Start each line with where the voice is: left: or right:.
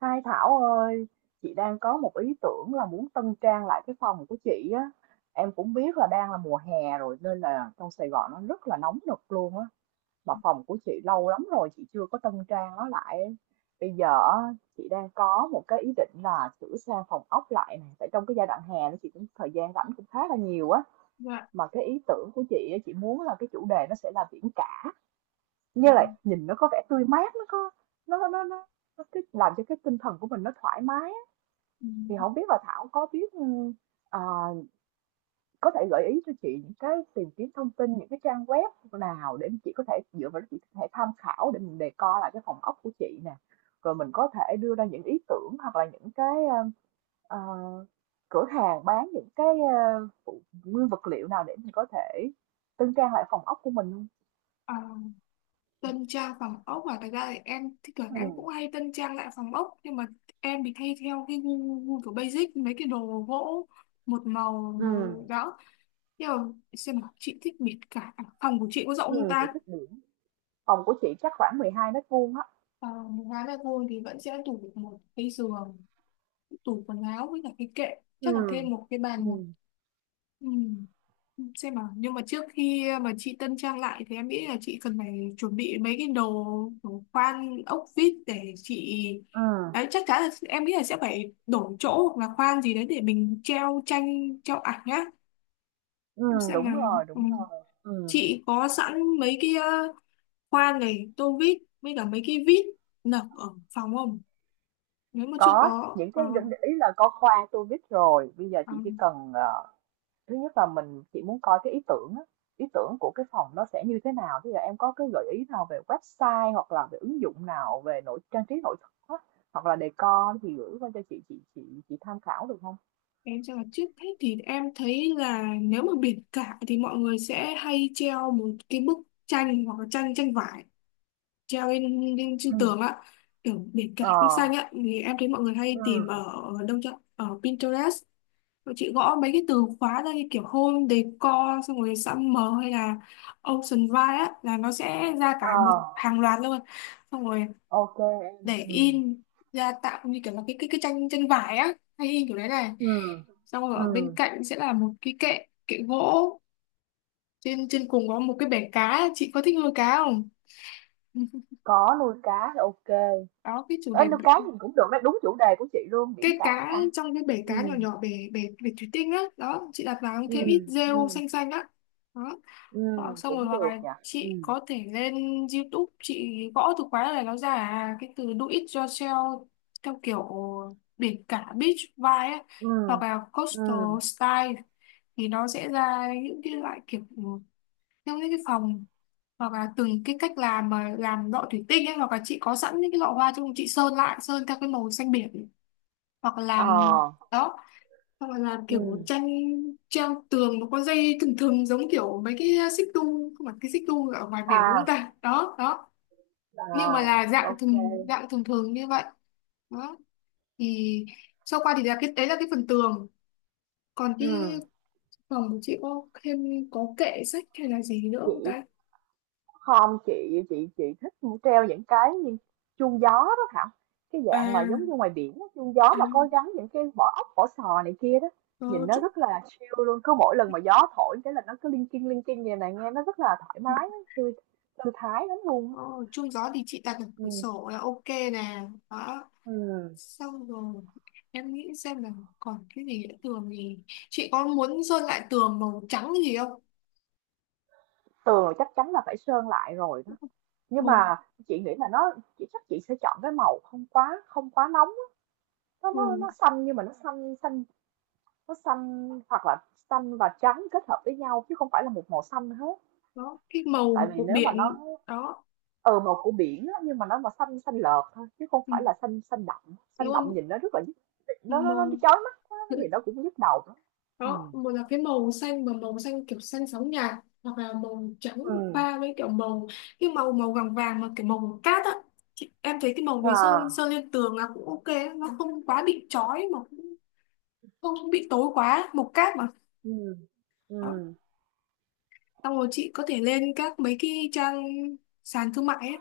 right: Hai Thảo ơi, chị đang có một ý tưởng là muốn tân trang lại cái phòng của chị á. Em cũng biết là đang là mùa hè rồi nên là trong Sài Gòn nó rất là nóng nực luôn á. Mà phòng của chị lâu lắm rồi chị chưa có tân trang nó lại. Bây giờ á, chị đang có một cái ý định là sửa sang phòng ốc lại này. Tại trong cái giai đoạn hè nó chị cũng thời gian rảnh cũng khá là nhiều á.
left: Dạ.
right: Mà cái ý tưởng của chị á, chị muốn là cái chủ đề nó sẽ là biển cả.
left: Ừ.
right: Như là nhìn nó có vẻ tươi mát, nó có nó nó nó nó cái làm cho cái tinh thần của mình nó thoải mái,
left: Ừ.
right: thì không biết là Thảo có biết, ờ, có thể gợi ý cho chị những cái tìm kiếm thông tin, những cái trang web nào để chị có thể dựa vào đó chị có thể tham khảo để mình đề co lại cái phòng ốc của chị nè, rồi mình có thể đưa ra những ý tưởng hoặc là những cái, ờ, cửa hàng bán những cái, phụ nguyên vật liệu nào để mình có thể tân trang lại phòng ốc của mình không?
left: Ờ, tân trang phòng ốc. Và thật ra thì em thì thường em
right: Ừ,
left: cũng hay tân trang lại phòng ốc, nhưng mà em thì hay theo cái gu kiểu basic, mấy cái đồ gỗ một màu
right: ừ,
left: đó. Nhưng mà xem nào, chị thích biệt cả à, phòng của chị có rộng không
right: ừ, chị
left: ta?
right: thích biển. Phòng của chị chắc khoảng 12 mét vuông á.
left: Ờ, một gái là thôi thì vẫn sẽ tủ được một cái giường, tủ quần áo với cả cái kệ,
right: Ừ,
left: chắc là thêm một cái
right: ừ,
left: bàn nữa. Ừ. Xem nào, nhưng mà trước khi mà chị tân trang lại thì em nghĩ là chị cần phải chuẩn bị mấy cái đồ đồ khoan ốc vít để chị,
right: ừ,
left: đấy chắc chắn là em nghĩ là sẽ phải đổi chỗ hoặc là khoan gì đấy để mình treo tranh treo ảnh nhá. Em xem là, ừ,
right: đúng rồi, ừ,
left: chị có sẵn mấy cái khoan này, tô vít với cả mấy cái vít nở ở phòng không? Nếu mà chưa
right: có
left: có
right: những cái ý là có khoa tôi biết rồi bây giờ
left: ờ.
right: chị chỉ cần, thứ nhất là mình chị muốn coi cái ý tưởng á, ý tưởng của cái phòng nó sẽ như thế nào. Bây giờ em có cái gợi ý nào về website hoặc là về ứng dụng nào về nội trang trí nội thất á, hoặc là decor thì gửi qua cho chị tham khảo được không?
left: Em cho là trước hết thì em thấy là nếu mà biển cả thì mọi người sẽ hay treo một cái bức tranh hoặc là tranh tranh vải, treo lên
right: Ừ,
left: trên tường á, kiểu biển cả
right: ờ,
left: nước xanh á, thì em thấy mọi người
right: ừ,
left: hay tìm ở đâu chứ, ở Pinterest. Mọi chị gõ mấy cái từ khóa ra như kiểu home decor, xong rồi summer hay là ocean vibe á, là nó sẽ ra cả
right: ờ,
left: một hàng loạt luôn. Xong rồi
right: ok em,
left: để
right: ừ,
left: in ra, tạo như kiểu là cái cái tranh tranh vải á, hay in kiểu đấy này.
right: ừ,
left: Xong rồi
right: ừ,
left: ở bên cạnh sẽ là một cái kệ kệ gỗ, trên trên cùng có một cái bể cá. Chị có thích nuôi cá không?
right: có nuôi cá thì ok.
left: Đó, cái chủ
right: Ê,
left: đề.
right: nuôi cá thì cũng được đấy, đúng chủ đề của chị luôn,
left: Cái
right: biển cả
left: cá
right: mà.
left: trong cái bể
right: Ừ,
left: cá nhỏ nhỏ, bể bể bể thủy tinh á, đó chị đặt vào
right: ừ,
left: thêm ít rêu
right: ừ,
left: xanh xanh á. Đó.
right: ừ,
left: Đó, xong rồi
right: cũng
left: hoặc
right: được
left: là
right: nhỉ. Ừ,
left: chị có thể lên YouTube, chị gõ từ khóa này nó ra à, cái từ do it yourself, theo kiểu biển cả beach vibe á,
right: ừ,
left: hoặc là
right: ừ,
left: coastal style, thì nó sẽ ra những cái loại kiểu theo những cái phòng, hoặc là từng cái cách làm, mà làm lọ thủy tinh ấy, hoặc là chị có sẵn những cái lọ hoa chung, chị sơn lại, sơn theo cái màu xanh biển, hoặc là
right: ờ,
left: làm, đó, hoặc là làm kiểu
right: ừ,
left: tranh treo tường, nó có dây thừng thừng giống kiểu mấy cái xích đu, không phải cái xích đu ở ngoài biển, đúng không
right: à,
left: ta, đó đó,
right: à,
left: nhưng mà là dạng
right: ok,
left: thường
right: ừ,
left: dạng thường thường như vậy đó. Thì sau qua thì là cái đấy là cái phần tường. Còn cái phòng của chị có thêm, có kệ sách hay là gì nữa không
right: chị
left: ta?
right: không, chị thích treo những cái như chuông gió đó Thảo, cái dạng mà giống
left: À,
right: như ngoài biển á, chuông gió
left: à,
right: mà có gắn những cái vỏ ốc, vỏ sò này kia đó, nhìn
left: có
right: nó
left: chút.
right: rất là chill luôn, cứ mỗi lần mà gió thổi cái là nó cứ linh kinh như này, nghe nó rất là thoải mái á, thư thư thái lắm luôn á.
left: Ồ, chung gió thì chị đặt ở cửa
right: Ừ,
left: sổ là ok nè đó.
right: ừm,
left: Xong rồi em nghĩ xem là còn cái gì nữa. Tường thì chị có muốn sơn lại tường màu trắng gì không?
right: tường chắc chắn là phải sơn lại rồi đó. Nhưng
left: Màu
right: mà chị nghĩ là nó, chị chắc chị sẽ chọn cái màu không quá nóng á. Nó nó
left: tường,
right: nó xanh nhưng mà nó xanh xanh, nó xanh hoặc là xanh và trắng kết hợp với nhau chứ không phải là một màu xanh hết.
left: đó cái
right: Tại
left: màu
right: vì
left: của
right: nếu mà nó,
left: biển, đó,
right: ờ màu của biển á, nhưng mà nó mà xanh xanh lợt thôi chứ không
left: ừ,
right: phải là xanh xanh đậm. Xanh
left: đúng không?
right: đậm nhìn nó rất là nhức, nó
left: Màu,
right: chói mắt quá thì nó cũng nhức đầu lắm. Ừ.
left: đó, một là cái màu xanh, mà màu xanh kiểu xanh sóng nhạt, hoặc là màu trắng
right: Ừ.
left: pha với kiểu màu, cái màu màu vàng vàng mà kiểu màu cát á. Chị, em thấy cái màu này sơn
right: À.
left: sơn lên tường là cũng ok, nó không quá bị chói mà cũng không không bị tối quá mục cáp mà.
right: Ừ.
left: Đó.
right: Ừ.
left: Xong rồi chị có thể lên các mấy cái trang sàn thương mại ấy,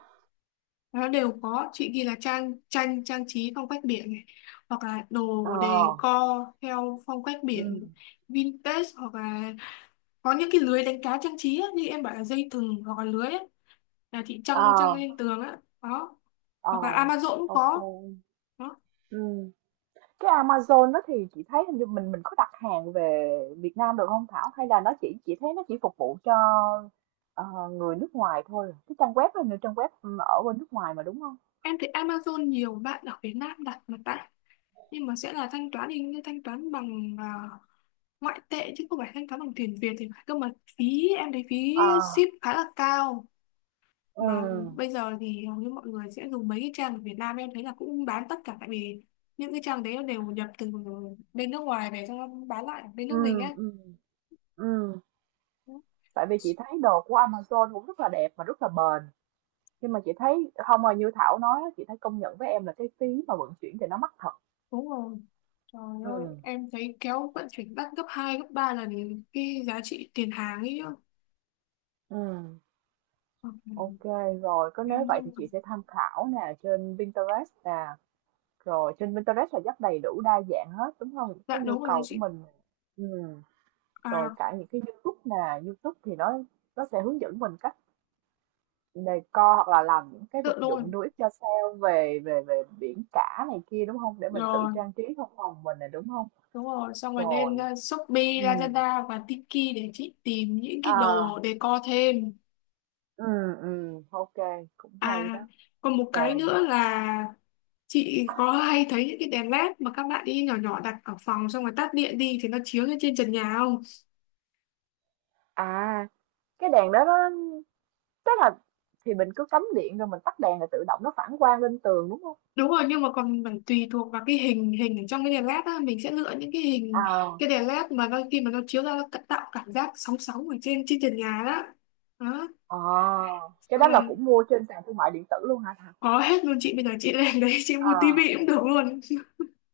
left: nó đều có. Chị ghi là trang tranh trang trí phong cách biển này, hoặc là đồ
right: Ờ.
left: decor theo phong cách
right: Ừ.
left: biển vintage, hoặc là có những cái lưới đánh cá trang trí ấy, như em bảo là dây thừng hoặc là lưới ấy, là chị
right: Ờ.
left: trăng trăng lên tường á đó.
right: Ờ.
left: Hoặc là Amazon cũng
right: Ok.
left: có. Đó.
right: Ừ. Cái Amazon đó thì chị thấy hình như mình có đặt hàng về Việt Nam được không Thảo? Hay là nó chỉ, chị thấy nó chỉ phục vụ cho, ờ, người nước ngoài thôi. Cái trang web đó là trang web, ừ, ở bên nước ngoài mà đúng không?
left: Em thấy Amazon nhiều bạn ở Việt Nam đặt mà, tại nhưng mà sẽ là thanh toán thì thanh toán bằng ngoại tệ chứ không phải thanh toán bằng tiền Việt thì phải, cơ mà phí, em thấy phí
right: À,
left: ship khá là cao. Mà
right: ừ,
left: bây giờ thì hầu như mọi người sẽ dùng mấy cái trang ở Việt Nam, em thấy là cũng bán tất cả, tại vì những cái trang đấy nó đều nhập từ bên nước ngoài về, xong nó bán lại ở bên nước
right: ừ,
left: mình á.
right: ừ, ừ, tại vì chị thấy đồ của Amazon cũng rất là đẹp mà rất là bền. Nhưng mà chị thấy không, mà như Thảo nói á, chị thấy công nhận với em là cái phí mà vận chuyển thì nó mắc thật.
left: Đúng rồi, trời
right: Ừ,
left: ơi, em thấy kéo vận chuyển đắt gấp 2 gấp 3 lần cái giá trị tiền hàng ấy chứ.
right: ừ,
left: Ừ,
right: ok rồi, có, nếu
left: em-
right: vậy thì chị
left: em-
right: sẽ tham khảo nè trên Pinterest nè, rồi trên Pinterest là rất đầy đủ đa dạng hết, đúng không? Cái
left: dạ
right: nhu
left: đúng rồi đấy
right: cầu của
left: chị.
right: mình, ừm, rồi
left: À,
right: cả những cái YouTube nè, YouTube thì nó sẽ hướng dẫn mình cách decor hoặc là làm những cái
left: tự
right: vật
left: đúng rồi,
right: dụng do it yourself về về về biển cả này kia, đúng không? Để mình tự
left: rồi.
right: trang trí trong phòng mình nè, đúng không?
left: Đúng rồi, xong rồi
right: Rồi,
left: lên Shopee,
right: ừm,
left: Lazada và Tiki để chị tìm những cái đồ
right: à,
left: decor thêm.
right: ô, cũng hay
left: À,
right: đó.
left: còn một cái
right: Rồi,
left: nữa là, chị có hay thấy những cái đèn led mà các bạn đi nhỏ nhỏ đặt ở phòng, xong rồi tắt điện đi thì nó chiếu lên trên trần nhà không?
right: à, cái đèn đó nó, tức là thì mình cứ cắm điện rồi mình tắt đèn là tự động nó phản quang lên tường, đúng không?
left: Đúng rồi, nhưng mà còn phải tùy thuộc vào cái hình hình ở trong cái đèn led á, mình sẽ lựa những cái hình cái
right: À.
left: đèn led mà đôi khi mà nó chiếu ra nó tạo cảm giác sóng sóng ở trên trên trần nhà đó. Đó,
right: Ờ, cái
left: xong
right: đó là
left: rồi,
right: cũng mua trên sàn thương mại điện tử luôn hả Thảo?
left: có hết luôn chị, bây giờ chị lên đấy chị mua
right: À,
left: tivi cũng được luôn.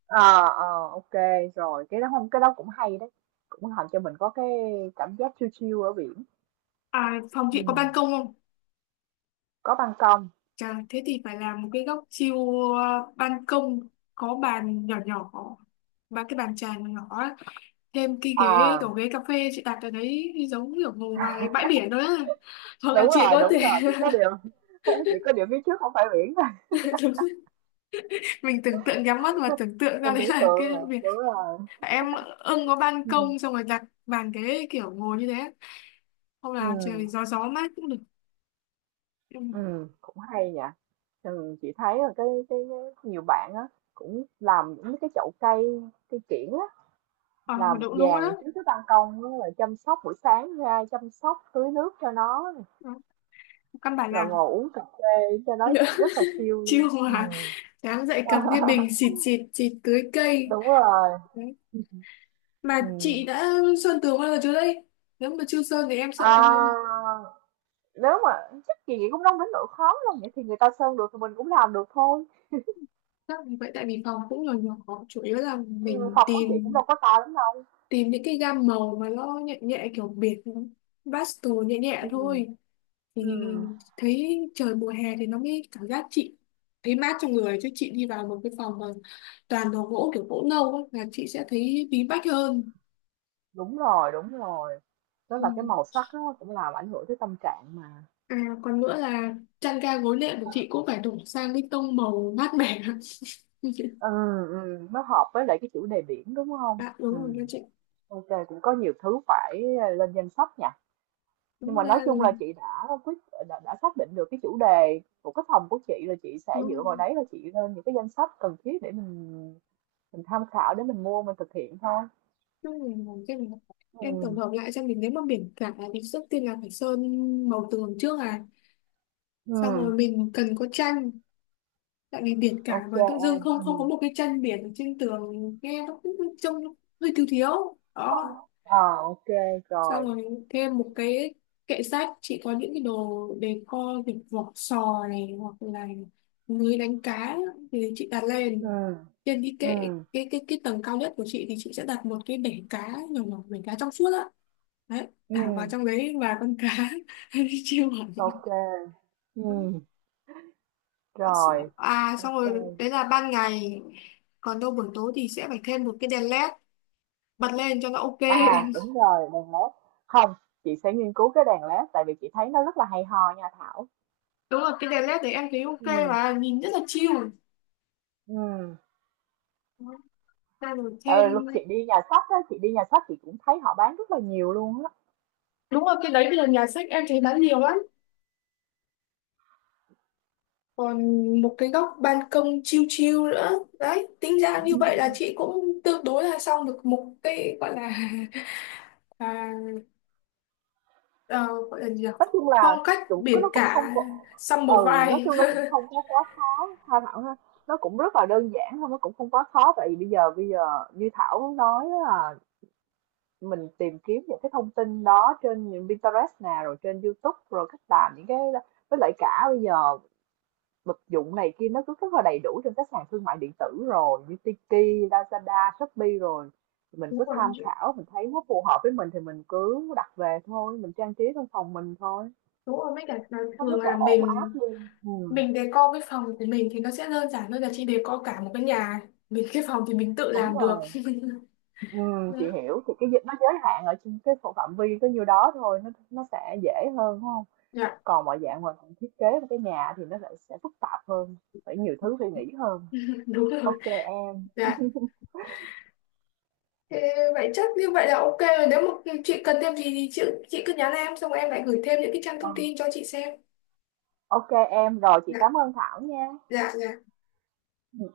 right: à, ờ, ok rồi, cái đó không, cái đó cũng hay đấy. Cũng làm cho mình có cái cảm giác chill chill ở biển.
left: À, phòng
right: Ừ,
left: chị có ban công không?
right: có ban công.
left: Chà, thế thì phải làm một cái góc chiêu ban công, có bàn nhỏ nhỏ và cái bàn trà nhỏ nhỏ á, thêm cái ghế
right: À,
left: kiểu ghế cà phê chị đặt ở đấy giống kiểu ngồi ngoài bãi biển đó á. Hoặc là chị có thể
right: đúng rồi, chỉ có điều chỉ có điều phía trước không phải biển thôi.
left: đúng, mình tưởng tượng, nhắm mắt mà tưởng tượng ra
right: Mình
left: đấy
right: tưởng
left: là
right: tượng
left: cái
right: rồi,
left: việc.
right: đúng rồi.
left: Em ưng có ban
right: Ừ.
left: công, xong rồi đặt bàn ghế kiểu ngồi như thế á. Hoặc
right: Ừ,
left: là trời gió gió mát cũng được. Ừ.
right: ừ, cũng hay nhỉ. Ừ, chị thấy là cái nhiều bạn á cũng làm những cái chậu cây, cây kiểng.
left: Ờ
right: Làm một
left: đúng đúng rồi
right: dàn
left: đó.
right: trước cái ban công á, rồi chăm sóc buổi sáng ra, chăm sóc tưới nước cho nó nè,
left: Đó, căn bản
right: rồi
left: làm
right: ngồi uống cà phê cho nó rất là chill
left: chiêu
right: luôn.
left: mà
right: Ừm.
left: sáng dậy cầm cái bình xịt xịt xịt tưới cây.
right: Đúng rồi,
left: Đấy. Mà chị
right: ừm.
left: đã sơn tường bao giờ chưa đây? Nếu mà chưa sơn thì em sợ,
right: À, nếu mà chắc chị nghĩ cũng đâu đến nỗi khó đâu, vậy thì người ta sơn được thì mình cũng làm được thôi.
left: chắc là vậy, tại vì phòng cũng nhỏ nhỏ, chủ yếu là mình
right: Phòng của chị cũng
left: tìm
right: đâu có to lắm đâu.
left: tìm những cái gam màu mà nó nhẹ nhẹ kiểu biệt, pastel nhẹ nhẹ
right: Ừ,
left: thôi, thì
right: ừm,
left: thấy trời mùa hè thì nó mới cảm giác chị thấy mát trong người, chứ chị đi vào một cái phòng mà toàn đồ gỗ kiểu gỗ nâu ấy, là chị sẽ thấy bí bách hơn.
right: đúng rồi, đúng rồi. Tức
left: Ừ.
right: là cái màu sắc nó cũng làm ảnh hưởng tới tâm trạng mà.
left: À, còn nữa là chăn ga gối nệm của chị cũng phải đổi sang cái tông màu mát mẻ.
right: Ừ, ừ, nó hợp với lại cái chủ đề biển đúng không?
left: Dạ đúng rồi
right: Ừ.
left: các chị.
right: OK, cũng có nhiều thứ phải, lên danh sách nhỉ. Nhưng
left: Đúng
right: mà nói
left: ra
right: chung là
left: thì
right: chị đã đã xác định được cái chủ đề của cái phòng của chị, là chị sẽ
left: đúng rồi.
right: dựa vào đấy là chị lên những cái danh sách cần thiết để mình tham khảo để mình mua mình thực hiện thôi.
left: Đúng rồi, làm cái này.
right: Ừ.
left: Em tổng hợp lại xem, mình nếu mà biển cả thì trước tiên là phải sơn màu tường trước à.
right: Ừ.
left: Xong rồi mình cần có tranh, tại vì biển cả
right: Ok
left: mà tự dưng
right: em.
left: không không có
right: Ừ.
left: một cái tranh biển ở trên tường, nghe nó cũng trông hơi thiếu thiếu. Đó,
right: Ờ, ok
left: xong
right: rồi.
left: rồi thêm một cái kệ sách, chị có những cái đồ decor kiểu vỏ sò này, hoặc là lưới đánh cá thì chị đặt lên
right: Ừ.
left: trên cái kệ,
right: Ừ.
left: cái cái tầng cao nhất của chị thì chị sẽ đặt một cái bể cá nhỏ nhỏ, bể cá trong suốt á, đấy,
right: Ừ.
left: thả vào trong đấy và con cá. Chiêu hẳn.
right: Ok. Ừ.
left: Có sữa.
right: Rồi.
left: À
right: Ok.
left: xong rồi đấy là ban ngày, còn đâu buổi tối thì sẽ phải thêm một cái đèn led bật lên cho nó ok.
right: À đúng rồi, đèn led. Không, chị sẽ nghiên cứu cái đèn led, tại vì chị thấy nó rất là hay ho nha Thảo.
left: Đúng rồi, cái đèn led đấy em thấy ok
right: Ừ,
left: và nhìn rất là chill.
right: ừ.
left: Bàn
right: Tại vì lúc chị
left: then,
right: đi nhà sách á, chị đi nhà sách chị cũng thấy họ bán rất là nhiều luôn á.
left: đúng rồi, cái đấy bây giờ nhà sách em thấy bán nhiều lắm. Còn một cái góc ban công chill chill nữa, đấy tính ra như vậy là chị cũng tương đối là xong được một cái gọi là à, ờ, gọi là gì nhỉ?
right: Nói chung
left: Phong
right: là
left: cách
right: chủ
left: biển
right: nó cũng không
left: cả,
right: có,
left: summer
right: ừ, nói
left: vibe.
right: chung nó cũng không có quá khó. Tha Thảo ha, nó cũng rất là đơn giản thôi, nó cũng không quá khó. Tại vì bây giờ như Thảo nói á là mình tìm kiếm những cái thông tin đó trên những Pinterest nè, rồi trên YouTube, rồi cách làm những cái, với lại cả bây giờ vật dụng này kia nó cứ rất là đầy đủ trên các sàn thương mại điện tử rồi như Tiki, Lazada, Shopee rồi. Thì mình
left: Đúng
right: cứ
left: rồi
right: tham
left: chị.
right: khảo, mình thấy nó phù hợp với mình thì mình cứ đặt về thôi, mình trang trí trong phòng mình thôi,
left: Đúng rồi, mấy cả là
right: nó
left: thường
right: rất là
left: là
right: ổn áp
left: mình
right: luôn. Ừ.
left: mình decor cái phòng của mình thì nó sẽ đơn giản hơn là chị decor cả một cái nhà. Mình cái phòng thì mình tự
right: Đúng
left: làm được.
right: rồi, ừ,
left: Đấy.
right: chị hiểu, thì cái dịch nó giới hạn ở trên cái phạm vi có nhiêu đó thôi, nó sẽ dễ hơn đúng không?
left: Dạ.
right: Còn mọi dạng mà mình thiết kế một cái nhà thì nó lại sẽ phức tạp hơn, phải nhiều thứ phải nghĩ hơn.
left: Đúng rồi.
right: Ok em.
left: Dạ. Thế vậy chắc như vậy là ok rồi. Nếu mà chị cần thêm gì thì chị cứ nhắn em, xong em lại gửi thêm những cái trang
right: Ờ.
left: thông tin cho chị xem.
right: Ok em, rồi chị
left: Dạ,
right: cảm ơn Thảo nha.
left: dạ, dạ.
right: Ừ,